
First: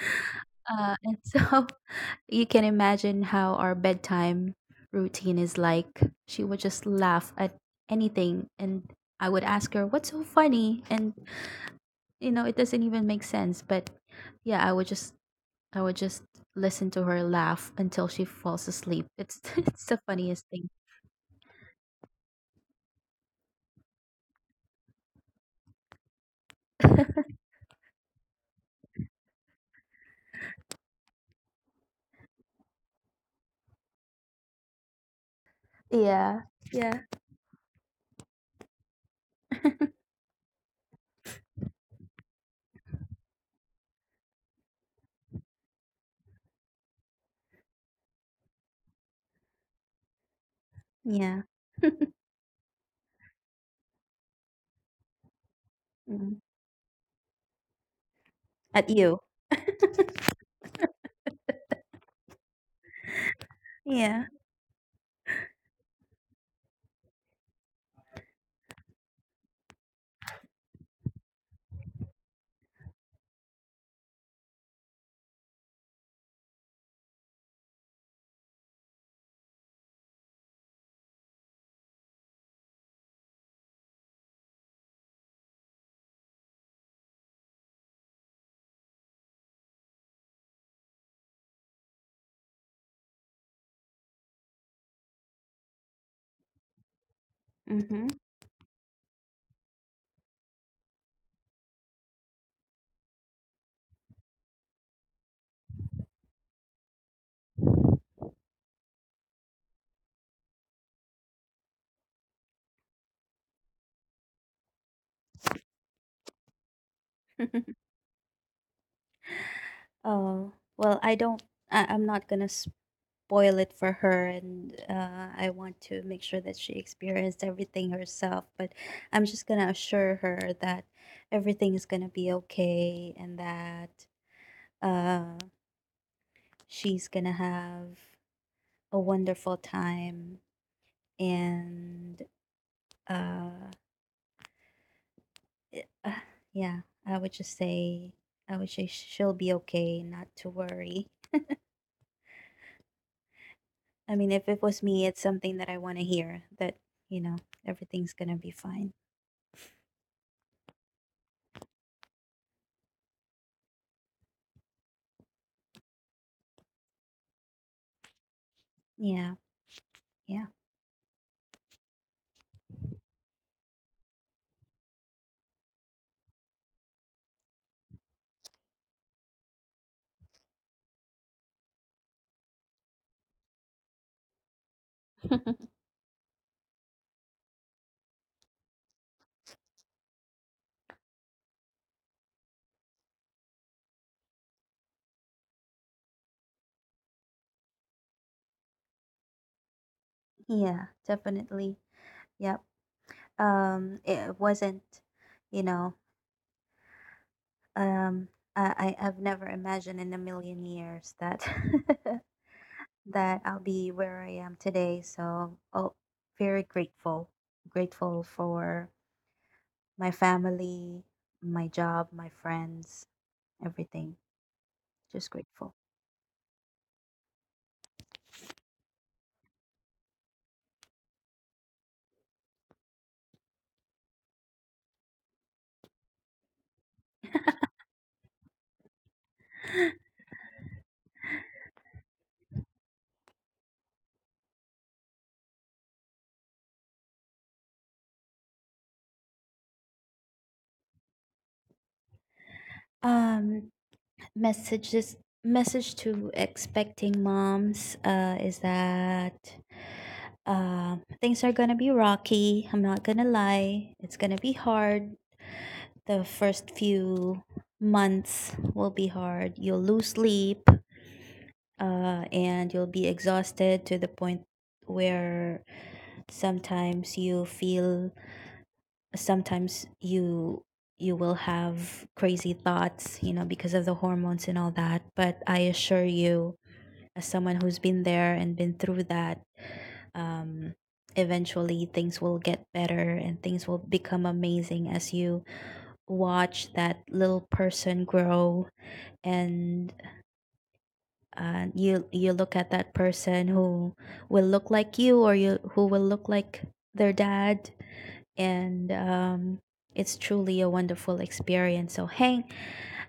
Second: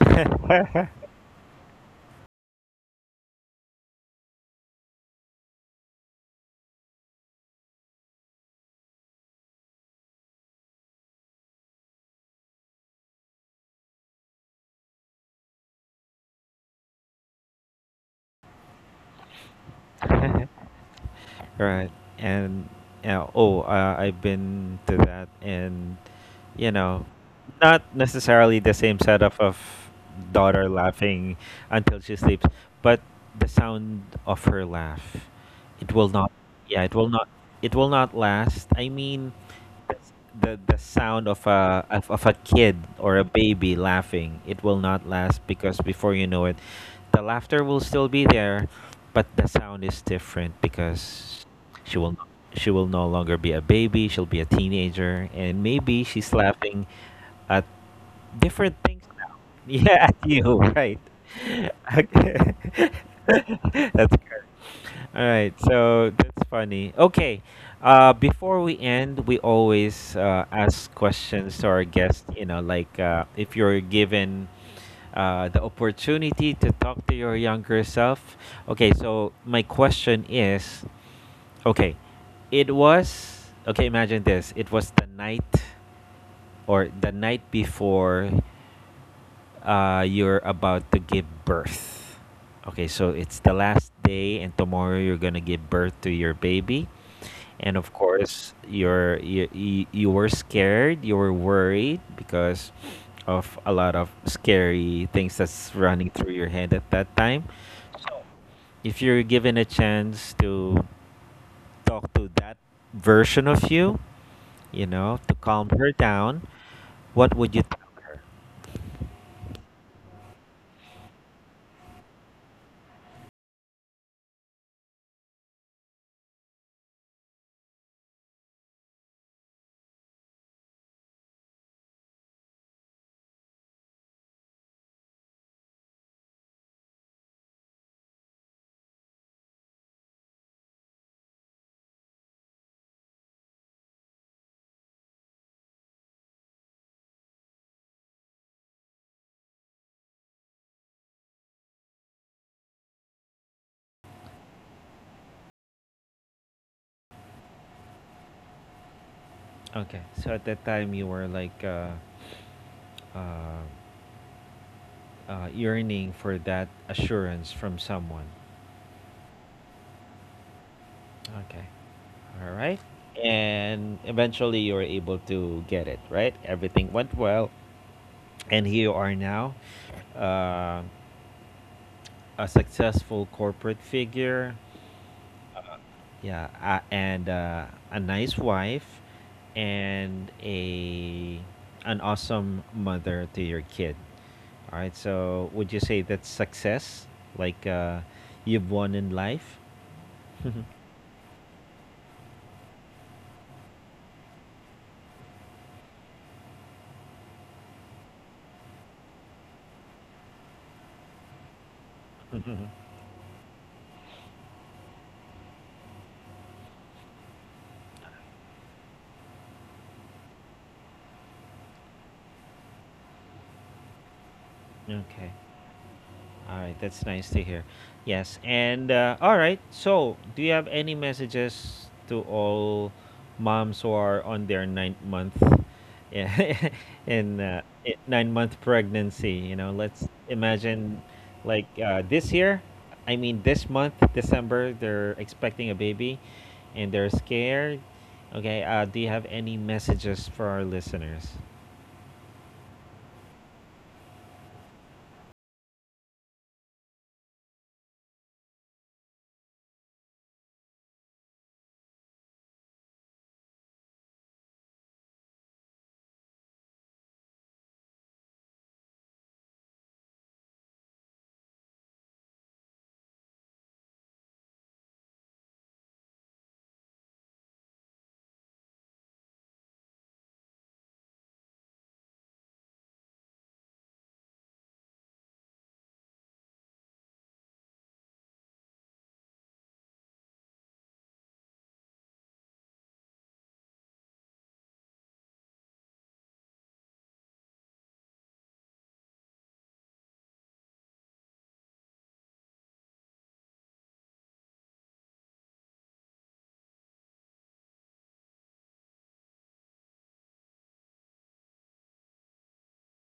[SPEAKER 2] And so you can imagine how our bedtime routine is like. She would just laugh at anything, and I would ask her what's so funny, and, you know, it doesn't even make sense. But yeah, I would just listen to her laugh until she falls asleep. It's it's the funniest thing.
[SPEAKER 1] right. And yeah, oh, I've been to that, and you know, not necessarily the same setup of daughter laughing until she sleeps, but the sound of her laugh, it will not.
[SPEAKER 2] Yeah.
[SPEAKER 1] Yeah,
[SPEAKER 2] Yeah.
[SPEAKER 1] it will not. It will not last. I mean, the sound of a of a kid or a baby laughing, it will not last because before you know it, the laughter will still be there, but the sound is different
[SPEAKER 2] Yeah.
[SPEAKER 1] because she will, she will no longer be a baby. She'll be a teenager, and maybe she's
[SPEAKER 2] Mm.
[SPEAKER 1] laughing at different
[SPEAKER 2] At
[SPEAKER 1] things
[SPEAKER 2] you.
[SPEAKER 1] now. Yeah, at you, right? Okay. That's
[SPEAKER 2] Yeah.
[SPEAKER 1] good. All right, so that's funny. Okay, before we end, we always ask questions to our guests. You know, like if you're given the opportunity to talk to your younger self. Okay, so my question is, okay, it was okay. Imagine this: it was the night or the night before you're about to give birth. Okay, so it's the last day, and tomorrow you're gonna give birth to your baby. And of
[SPEAKER 2] Mm-hmm.
[SPEAKER 1] course, you were scared, you were worried because of a lot of scary things that's running through your head at that time. So, if you're given a chance to talk to that version of you, you know, to calm her down, what would you?
[SPEAKER 2] Oh well, I don't I, I'm not gonna spoil it for her. And I want to make sure that she experienced everything herself. But I'm just gonna assure her that everything is gonna be okay, and that uh she's gonna have a wonderful time. And uh, it- uh yeah, i would just say I would say she'll be okay, not to worry. I mean, if it was me, it's something that I want to hear, that, you know, everything's gonna be fine.
[SPEAKER 1] Okay. So at that time, you were like uh, yearning for that assurance from someone.
[SPEAKER 2] Yeah. Yeah.
[SPEAKER 1] Okay. All right. And eventually, you were able to get it, right? Everything went well. And here you are now, uh, a successful corporate figure. Yeah, and a nice wife and a an awesome mother to your kid. All right, so would you say that's success? Like you've won in life?
[SPEAKER 2] Yeah, definitely. Yep. It wasn't, you know, um I- I've never imagined in a million years that that I'll be where I am today. So, oh, very grateful. Grateful for my family, my job, my friends, everything. Just
[SPEAKER 1] okay.
[SPEAKER 2] grateful.
[SPEAKER 1] All right, that's nice to hear. Yes, and all right. So, do you have any messages to all moms who are on their ninth month, yeah, in 9-month pregnancy? You know, let's imagine like this year. I mean, this month, December, they're expecting a baby, and they're scared. Okay, do you have any messages for our listeners?
[SPEAKER 2] um messages Message to expecting moms, is that things are gonna be rocky. I'm not gonna lie, it's gonna be hard. The first few months will be hard. You'll lose sleep, and you'll be exhausted to the point where sometimes you feel sometimes you you will have crazy thoughts, you know, because of the hormones and all that. But I assure you, as someone who's been there and been through that, um, eventually things will get better, and things will become amazing as you watch that little person grow, and you look at that person who will look like you, or you who will look like their dad. And it's truly a wonderful experience. So hang,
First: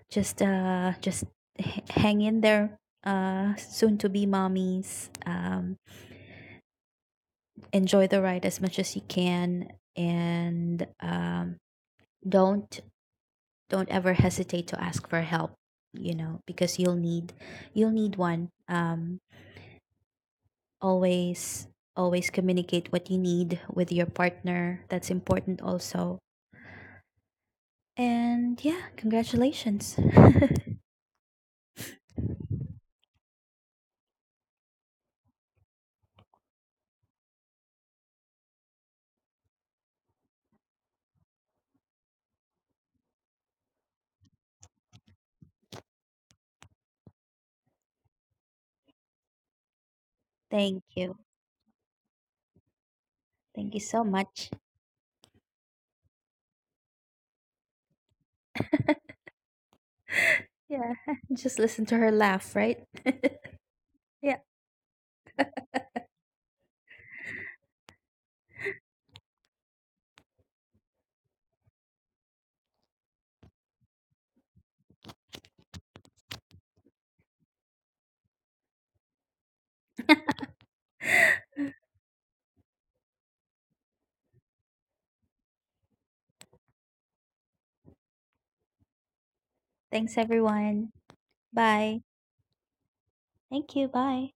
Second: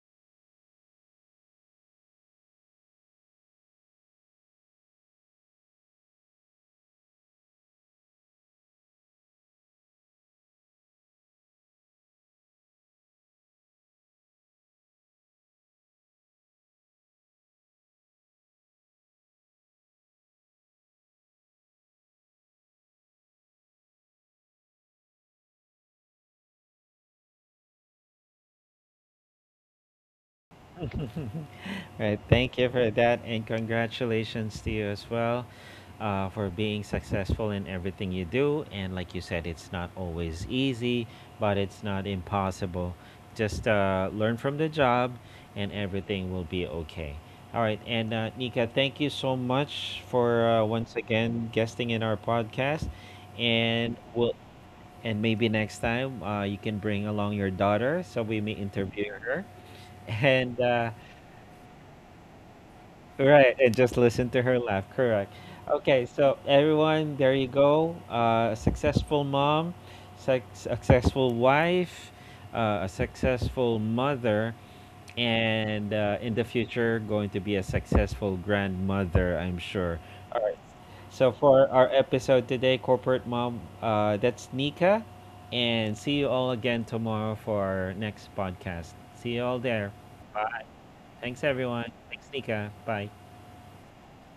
[SPEAKER 2] just uh just hang in there, soon to be mommies. Enjoy the ride as much as you can, and don't ever hesitate to ask for help. You know, because you'll need one. Always Always communicate what you need with your partner. That's important also. And yeah, congratulations.
[SPEAKER 1] Right. Thank you for that, and congratulations to you as well for being successful in everything you do. And like you said, it's not always easy, but it's not impossible. Just learn from the job, and everything will be okay. All right, and Nika, thank you so much for
[SPEAKER 2] Thank
[SPEAKER 1] once
[SPEAKER 2] you.
[SPEAKER 1] again guesting in our podcast,
[SPEAKER 2] Thank you
[SPEAKER 1] and
[SPEAKER 2] so
[SPEAKER 1] we'll.
[SPEAKER 2] much.
[SPEAKER 1] And maybe next time you can bring along your daughter so we may interview her. and
[SPEAKER 2] Yeah, just listen to her laugh, right?
[SPEAKER 1] right, and just listen
[SPEAKER 2] Yeah,
[SPEAKER 1] to her laugh. Correct. Okay, so everyone, there you go. A successful mom, successful wife, a successful mother, and in the future, going to be a successful grandmother, I'm sure. So for our episode today, Corporate Mom, that's Nika, and see you all again tomorrow for our next podcast. See you all there.
[SPEAKER 2] thanks
[SPEAKER 1] Bye.
[SPEAKER 2] everyone.
[SPEAKER 1] Thanks, everyone.
[SPEAKER 2] Bye.
[SPEAKER 1] Thanks, Nika. Bye.
[SPEAKER 2] Thank you, bye.